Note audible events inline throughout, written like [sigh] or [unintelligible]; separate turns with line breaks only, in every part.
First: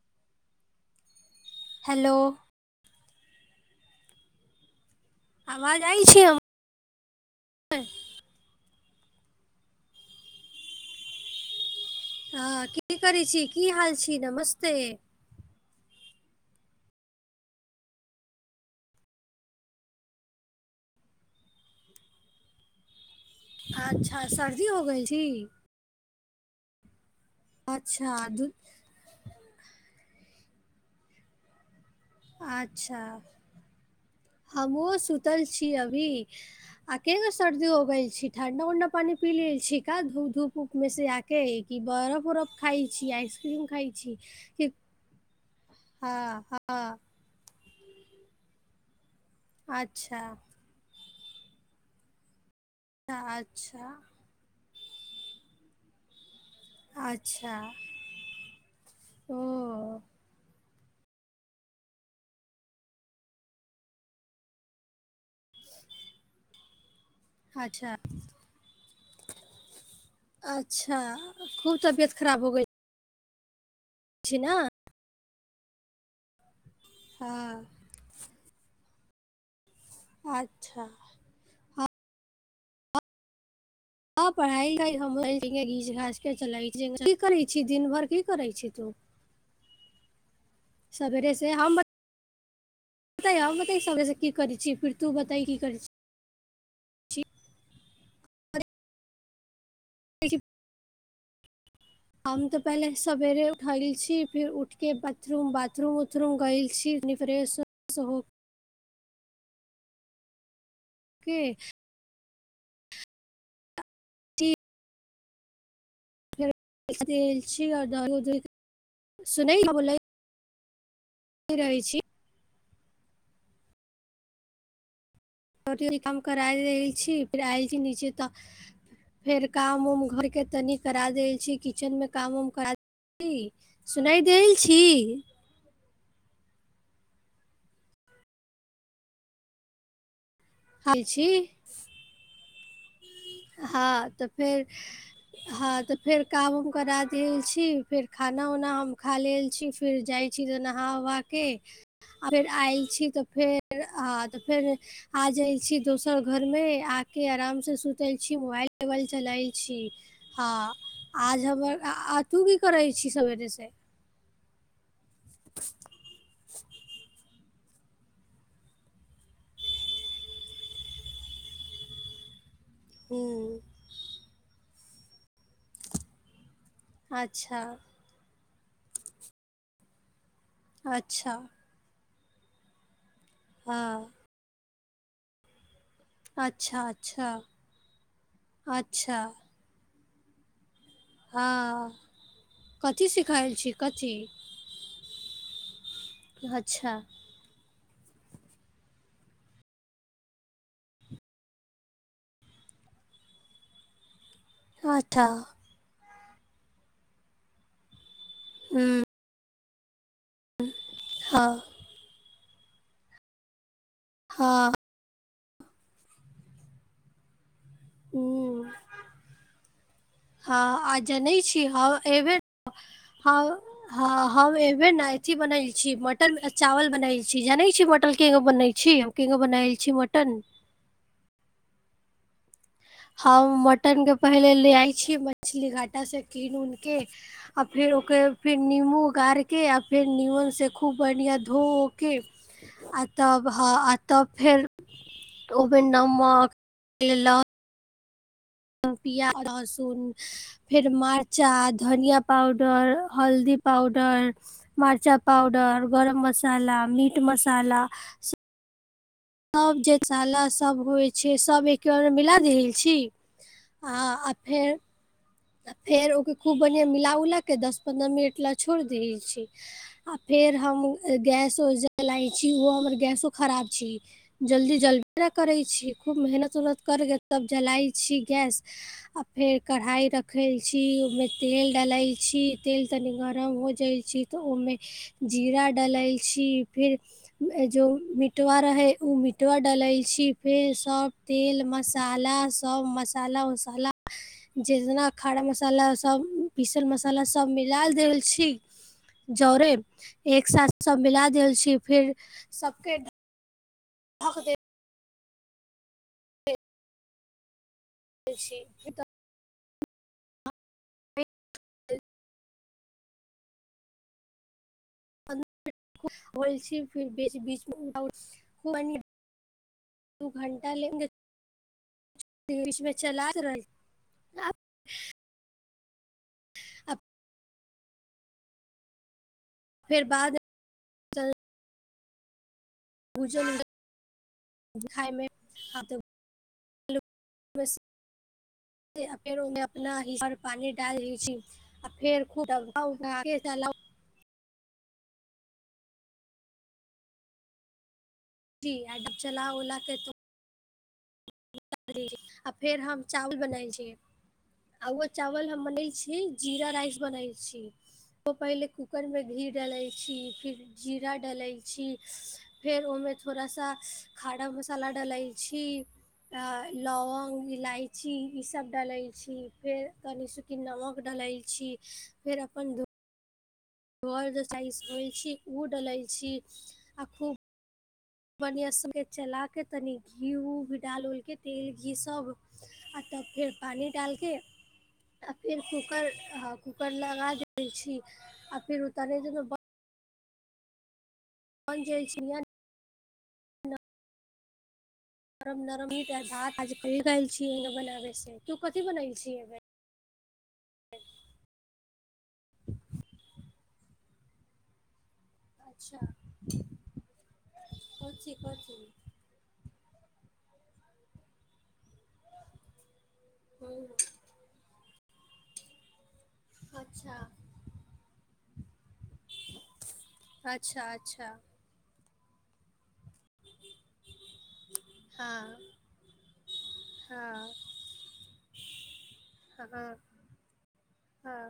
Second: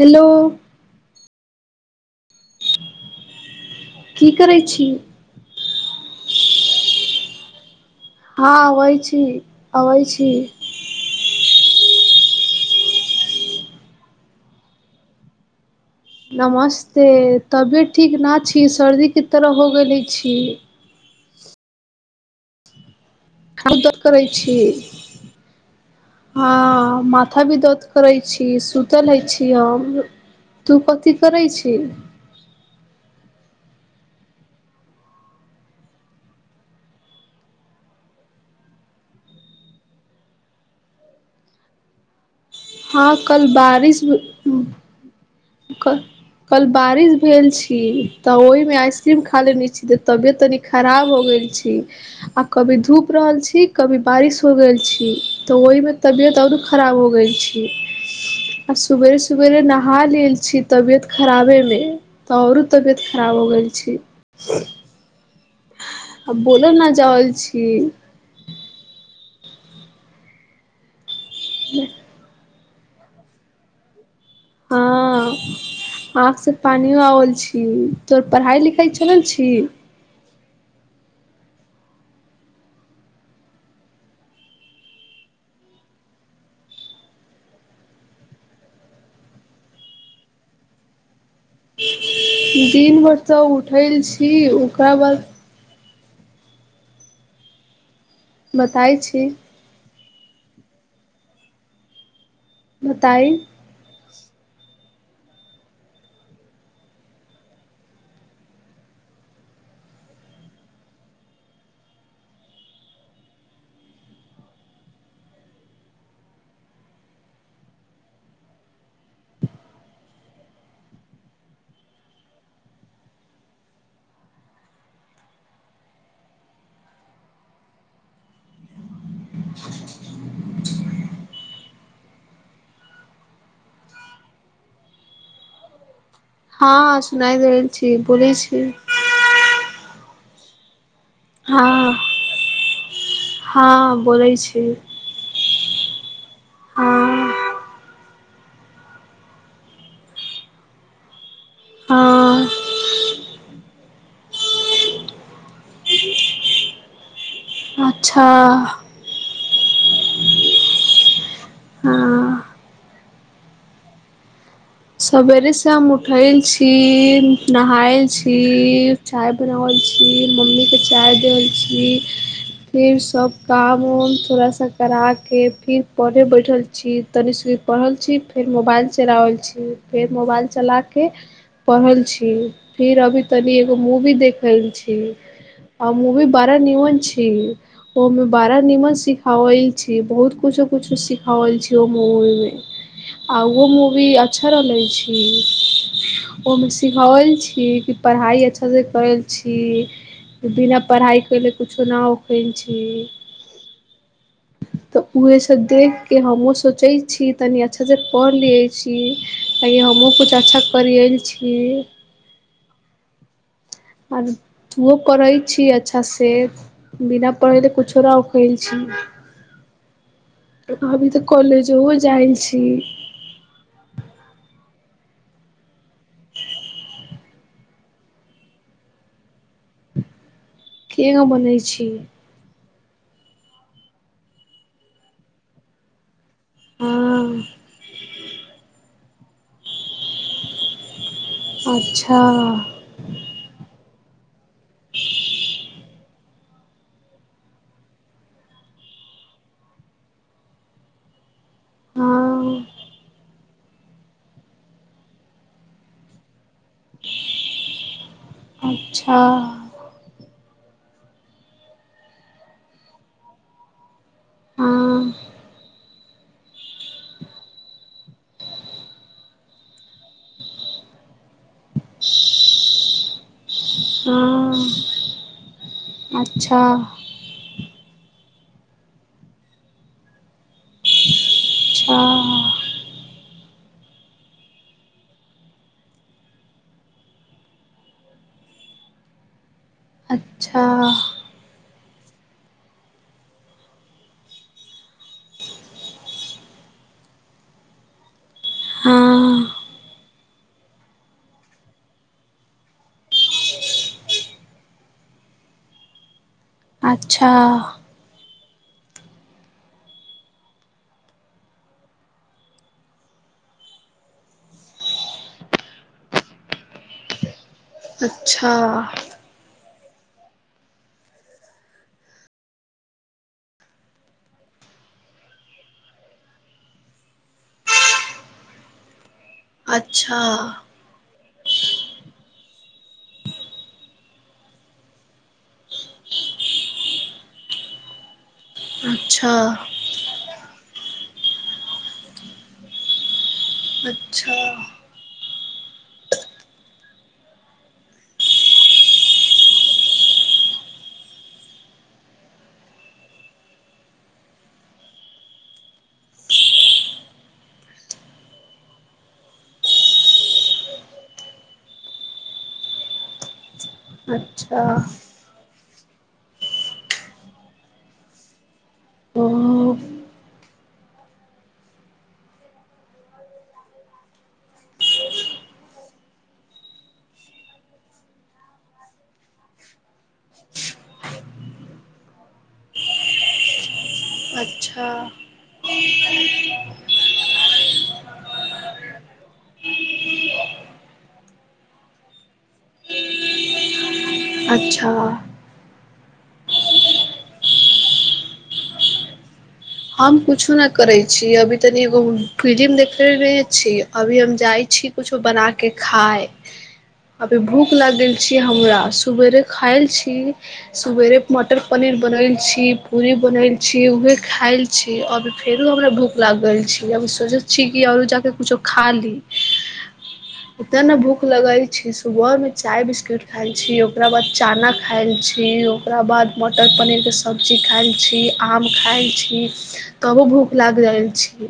Hello.
Hello.
की करैय छी?
आवाज आइ छियौ।
हां अबैय छी, अबैय छी
हां की करै छी, की हाल छी, नमस्ते
नमस्ते, तबियत ठीक ना छी, सर्दी के तरह हो गेले छी। आर की करै
अच्छा
छी
सर्दी हो गेल छी
हँ, माथा भी दर्द करै
अच्छा
छी
दु
सु चलै छी हम तु कथी करै छी
अच्छा, हमहुँ सुतल छी अभी आ केना सर्दी हो गेल छी, ठणडा उंडा पानी पी लेल छी का धू धूप उऊप मे से आके आ कि बरफ उरफ खाइ
हँ
छी,
कल
आइसक्रीम खाइ
बारिश
छी कि
क
हँ
कल
हँ।
बारिश भेल छी ओहि में आइसक्रीम खा लेने छी त
अच्छा
तबियत तनिक खराब हो गेल छी आ कभी धूप रहल छी
अच्छा
कभी बारिश हो गेल छी त ओहि मे तबियत औरो खराब हो गेल
अच्छा
छी। आ सबेरे
ओ
सबेरे नहा लेल छी तबियत खराबे मे त ओरो तबियत खराब हो गेल छी।
[inaudible]
आ बोल ने जाऊ।
अच्छा अच्छा खूब तबियत खराब हो गेल छै ना।
हां आंख से पानियो आओल
हँ
छी। तोहर पढ़ाई-लिखाई चलल छी।
अच्छा। हां पढ़ाई-लिखाई हम [unintelligible] ठीके घीच-घाच के चलै छी, की करै छी दिन भर की करै छी तू।
[inaudible]
सबेरे से हम
दिन भर तऽ
बतैयो हम बतैयो
उठल
सबेरे से
छी
की करै छी फिर
ओकरा
तू
बाद
बताई की करै छी।
बताई छी।
[unintelligible] हम तऽ पहले
बताइ
सबेरे उठल छी, फिर उठके बाथरूम बाथरूम-उथरूम गेल छी तनी फ्रेश-उरेश हो के टी फेर देल छीयो [unintelligible] सुनै का बोललै। रहै छी। [unintelligible] काम करा देल छी फेर आएल छी नीचे तऽ फेर काम-उम घर के तनी करा देल छी, किचेन मे काम-उम करा ई सुनाय देल छी।
हां सुनाय देल छी, बोली छी।
खाय छी।
हां, हां बोलै छी।
हां तऽ फेर काम-उम करा देल
हँ
छी, फेर खाना-उना हम खा लेल छी। फिर जाय छी तऽ नहा-उहा के फेर
हँ
आएल छी तऽ फेर हां तऽ फेर आ जाय छी दोसर घर मे आके अराम से सु तैल
अच्छा
छी, मुबाएल-उबाएल चलाएल छी। हां आज हमर आ
हँ
तू की करै छी सबेरे से।
सवेरे से हम उठैल छी, नहाएल छी। चाय बनावल छी, मम्मी के चाय देबल छी। फिर सब
हूँ
काम-उम थोड़ा सा कराके फिर पढ़े बैठल छी, तनी सनी
अच्छा
पढ़ल छी, फेर मोबाइल चलाबल छी, फेर मोबाइल चला कऽ
अच्छा
पढ़ल छी फिर अभी तनि एगो
हँ
मूवी देखल छी। आ मूवी बाड़ा
अच्छा
निमन
अच्छा
छी ओ मे बाड़ा नीमन
अच्छा
सिखावल छी, बहुत कुछो-कुछो सिखावल छी ओ
हँ
मूवी मे
कथी
आ
सिखायल
उहो
छी कथी
मूवी आ छा रहल छी, ओ मे
अच्छा
सिखावल छी कि पढ़ाई अच्छा से करैल छी। बिना पढ़ाई कैला कुछो ना होकैल छी। तऽ
अच्छा
उहे सब देख के हमहु सोचे छी तनी अच्छा से पढ़ लियै छी।
हूँ
कहियो हमु कुछ अच्छा करियल छी।
हँ
आर
हँ
तूहो पढ़ै छी अच्छा से, बिना पढ़ैले कुछ राउ कैल छी।
हां आ
अभी तऽ
जनै छी
कॉलेजो
हम ए
जाइ
बेर
छी
ना हां हां हम ए बेर नै एथी बनैल छी मटन चावल बनैल छी, जानै छी मटल के बनै छी। केगो बनाएल छी मटन।
केओ बोलै छी?
हम मटन पहिले ले आइ छी, मछली घाटा से किन उन के
हँ
आर फेर ओकरे फेर निम्बू गारके आ फेर नीमनसँ खूब बढ़िआँ धोेकै
अच्छा
तब ह आ तब फेर ओमे नमक द क प्याज लहसुन, फेर मरचा, धनिया
हँ
पाउडर पर हल्दी पाउडर मर्चा पाावडर, गरम मसाला, मीट मसाला
आ
और मशाला सब जे होइ छै सब एक मिला देल छी आ आ फेर
हँ
आ फेर ओकरा खूब बढ़िआं मिला उला क दस पन्द्रह मिनट ले छोड़ि दैत छी आ फेर हम गैसो जलाई छी ओहो हमर गैसो खराब छी।
हँ
जल्दी जलबे ना करै छी। खूब मेहनत
अच्छा
उहनत करके तब जलाइ छी गैस आ फेर कढ़ाइ रख ओहिमे तेल डालै छी तेल तनी गरम हो जाइ छी त ओहिमे जीरा डलाइ छी फिर उ जो मिटवा रहै ओ मिट ट डालै
अच्छा
छी
अच्छा
फेरसप तेल मसाला सब मसाला वसाला जेितना खरा मसाला सभ, पीसल मसाला सभ मिला देल छी
हँ
जड़े, एक साथ सब मिला देल छी फिर सबके [unintelligible] देल
अच्छा।
[inaudible] [inaudible] ल फिर बीचमे
अच्छा
[unintelligible] दू घण्टा ले, बीच मे चला रहै छलै। [inaudible] फेर
अच्छा।
बाद खायमे
अच्छा
फेर ओ नाहि पर पानी डाल दै छी आ फेर
अच्छा।
जी, आ चला ओला के त आ फेर हम चावल बनाय छियै आ ओ चावल हम बनैल छी, जीरा राइस बनैल छी। पहिले कूकरमे घी डालैत छी फिर जीरा डालैत छी। फेर ओमे थोड़ा सा खारा
अच्छा
मसाला डालै छी लौंग इलायची ई सब डालै
ओ
छी फेर दु तीनटा लौंग डालै छी फेर अपन [unintelligible] साइज होइ छी ओ डलै छी आ खूब मने से चलाके तनि घी उ भि डाल उलके तेेल घी सब आ तब फेर पानी डालके
अच्छा
आ फेर कूकर, कूकर लगा दै छी आ फिर उतारे बेर मे बन जाग छी ने
अच्छा।
[inaudible]
हम कुछो न करे छी, अभी तनी एगो फिलिम देखेले रहे छी अभी हम जाइ छी। कुछो बना के
अच्छा
खाय अभी भूख लगल
कथी
छी
कथी
हमरा। सुवेरे खाायल छी, सुवेरे मटर पनीर बनैल छी। पूरी बनेल छी उहे
हूँ
खायल छी अब फेरो हमरा भूख लागल छै, अब
अच्छा
सोचे। छी आऔर जाके कुछो खा ली उते
अच्छा
ने भूख
अच्छा
लगै छै। सुबह में चाय बिस्किट खायल छी ओकरा बाद चाना। खाइल
हँ
छी ओकराबाद मटर पनीरके
हँ
सब्जीज खाइल छी आम खाइ छी।
हँ
तबो भूख लागि जाइल
हँ
छी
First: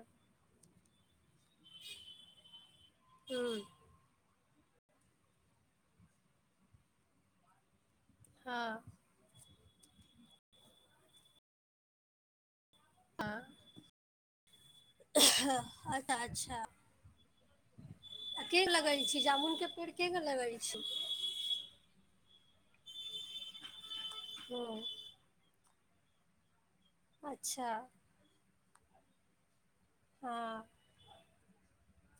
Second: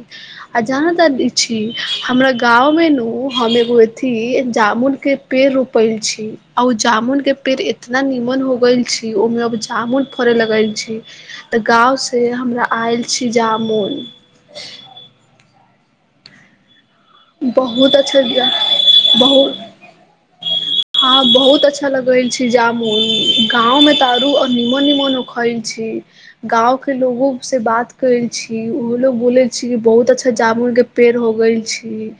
आ जहाँ तक। छी हमरा गाँवमें नु
हूँ
हम एगो। अथी जामुन के पेड़ रोपल छी आ ओ जामुन के पेड़ एत। ना निमन हो गेल
हँ
छी। जामुन फरह लगल छै, तऽ गांव से हमरा आइल। छी
हँ
जामुन।
अच्छा अच्छा।
बहुत अच्छा
के लगैल छी
बहुत
जामुन के पेड़ के लगैल छी
हँ बहुत अच्छा। अच्छा लगेल छै जामुन गांव में तारू आर
हूँ
निमन निमन उखल छी। गाँवके लोगो से
अच्छा
बात करै छी ओहो लोग बोलै छी बहुत अच्छा
हँ
जाामुन। पेड़ हो गेल छी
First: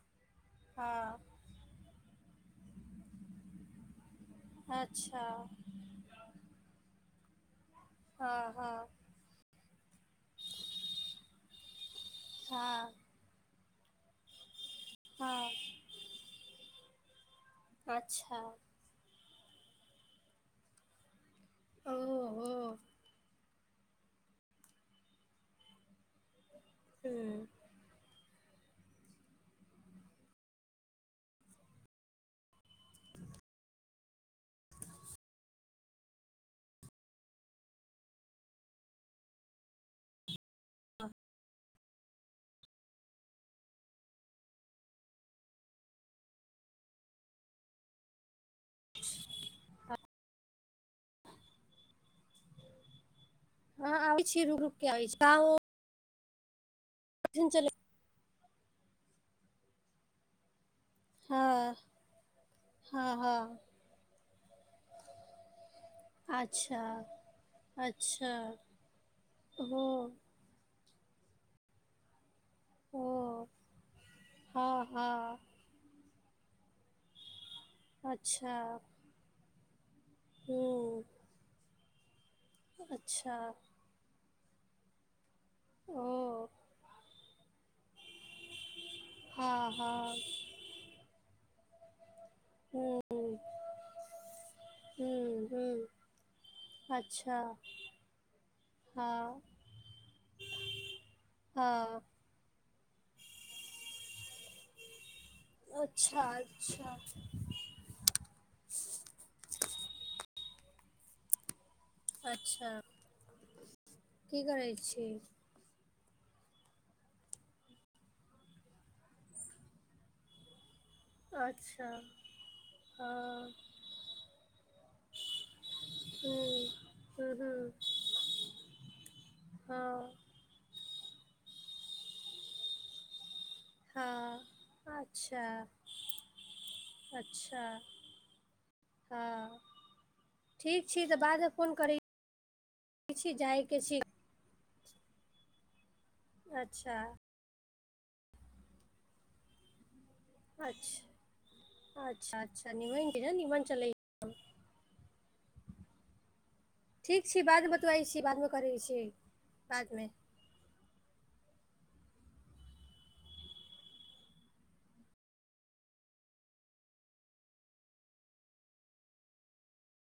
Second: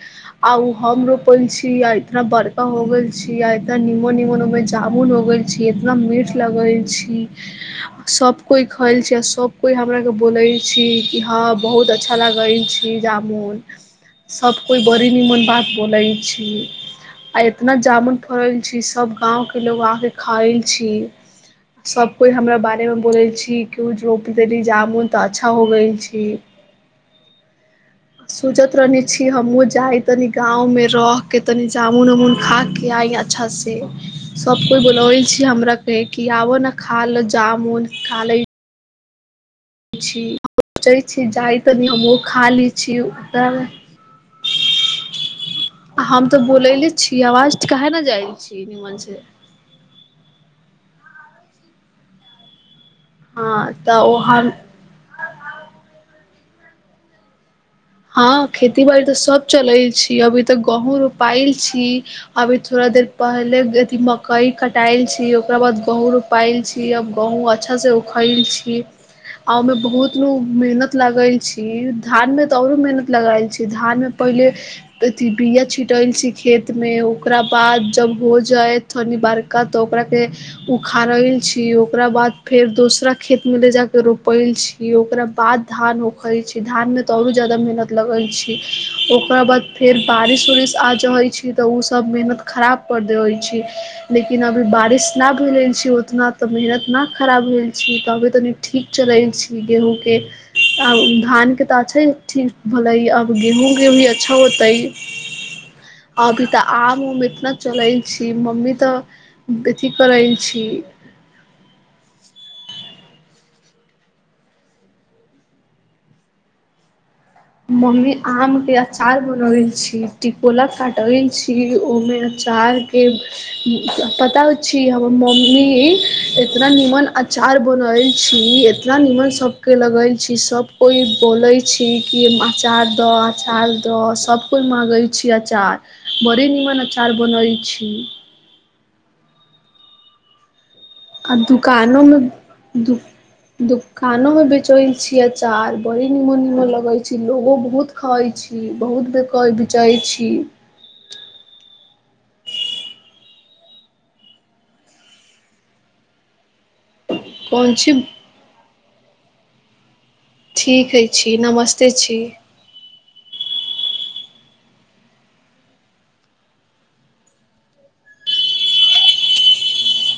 आ उ हम
हँ
रोपल छी आ इतना बड़का हो गेल। छीया एतऽ निमन निमन उ में जामुन होगल
अच्छा
छी इतना मीठ लगल छी। सब
हँ
कोइ
हँ
खयल छै आ सब कोइ हमरा के बोलै छी कि हँ बहुत अच्छा। अच्छा लगैल छी
हँ
जाामुन। सभ कोइ बड़ी निमन
हँ
बात बोलै छी। आ एतना जामुन
अच्छा
फड़ल छी सब गाँवके लोग आके खाइल छी। सभ कोइ हमरा
ओहो
बारेमे बोलै छी कओ रोपि देली जामुन तऽ अच्छा हो गेल छी।
ह।
सोचत रहनी छी हमहुँ जाय तनी गांव रह के तनी जामुन आमुन खा के आय। अच्छा से। सब कोइ बोलबे छी हमरा के खियाबऽ ने खा ले जामुन खा ले। सोचै छी जाइ। तनि हमहु खा लै छी ताबे। हम तऽ बोलले छी आवाज काहे न जाइ छी नीमन से।
हँ
तऽ ओ
आबे छै
हम
रूक-रुक आबे छै। [inaudible]
हँ खेती बाड़ी तऽ सब चलल छी अभी तऽ गहूंम रोपायल
हँ
छी। अभी थोड़ा देर
हँ हँ
पहले अथि मकई कटाल छी ओकरा बाद गहू। पायल
अच्छा
छी आब गहुंम अच्छासँ
अच्छा
उखैल छी। आ ओमे
हो
बहुत नु मेहनत लागल छी। धान में त औरो
ओ
मेहनत लागल छी, धान में पहिले
हँ
अथि
हँ
बिया छिटल छी। खेत मे ओकरा बाद जब हो
अच्छा
जाय नि बारका तऽ ओकरा। के
हूँ
उखाड़ल छी ओकरा बाद फेर दोसरा
अच्छा
खेत में ले जाक रोपल छी। कि ओकरा बाद धान उखै
ओ
छै धानमे तऽ आओरो जायदा मेहनत लगै छै। ओकरा बाद
हँ
फेर
हँ
बारिश उरिश आ जाइ छै तऽ ओ सब मेहनत कर। खराब
हूँ
कर देै छी। लेकिन अभी बारिश ना
हूँ
भेलइ
हूँ
छै उतना तऽ मेहनत ना
अच्छा
खराब भेल छी तऽ अभी तनि ठीक
हँ
चलै छी गेहूँ के आ उ धान के तऽ
हँ
अच्छा ठीक भलइ अब गेहूँ वेहूं भी अच्छा होतइ।
अच्छा
अभी तऽ
अच्छा
आम उम इतना चलै छी मम्मी तऽ बेथि करै छी।
अच्छा की करै छी?
मम्मी आम के अचार बनेबै छी। टिकोला काटबै छी
अच्छा
ओहिमे अचारके
हँ
पता छी हमर मम्मी एतना
हूँ
नीमन अचार
हूँ
बनबै छी एतना नीमन सब के
हँ
लगइ छी सभ कोइ बोलै छी कि अचार दऽ अचार तऽ
हँ
सब कोइ मांगै छी
अच्छा
अचार बड़ी नीमन अचार बनै छी।
हाॅं ठीक छी तऽ
आ दुकानो मे दुक
छी जायके छी
दुकानो मे बेच चै छि अचार बड़ी नीमन नीमन लगै
अच्छा
छै। लोगो बहुत खाइ छी बहुत बेकाय बिचाइ छी।
अच्छा अच्छा अच्छा नीमन नीमन चलै ठीक छी बादमे
कोन
बतबै
चीज
छी बादमे करै छी बादमे।
ठीक हइ छी नमस्ते छी।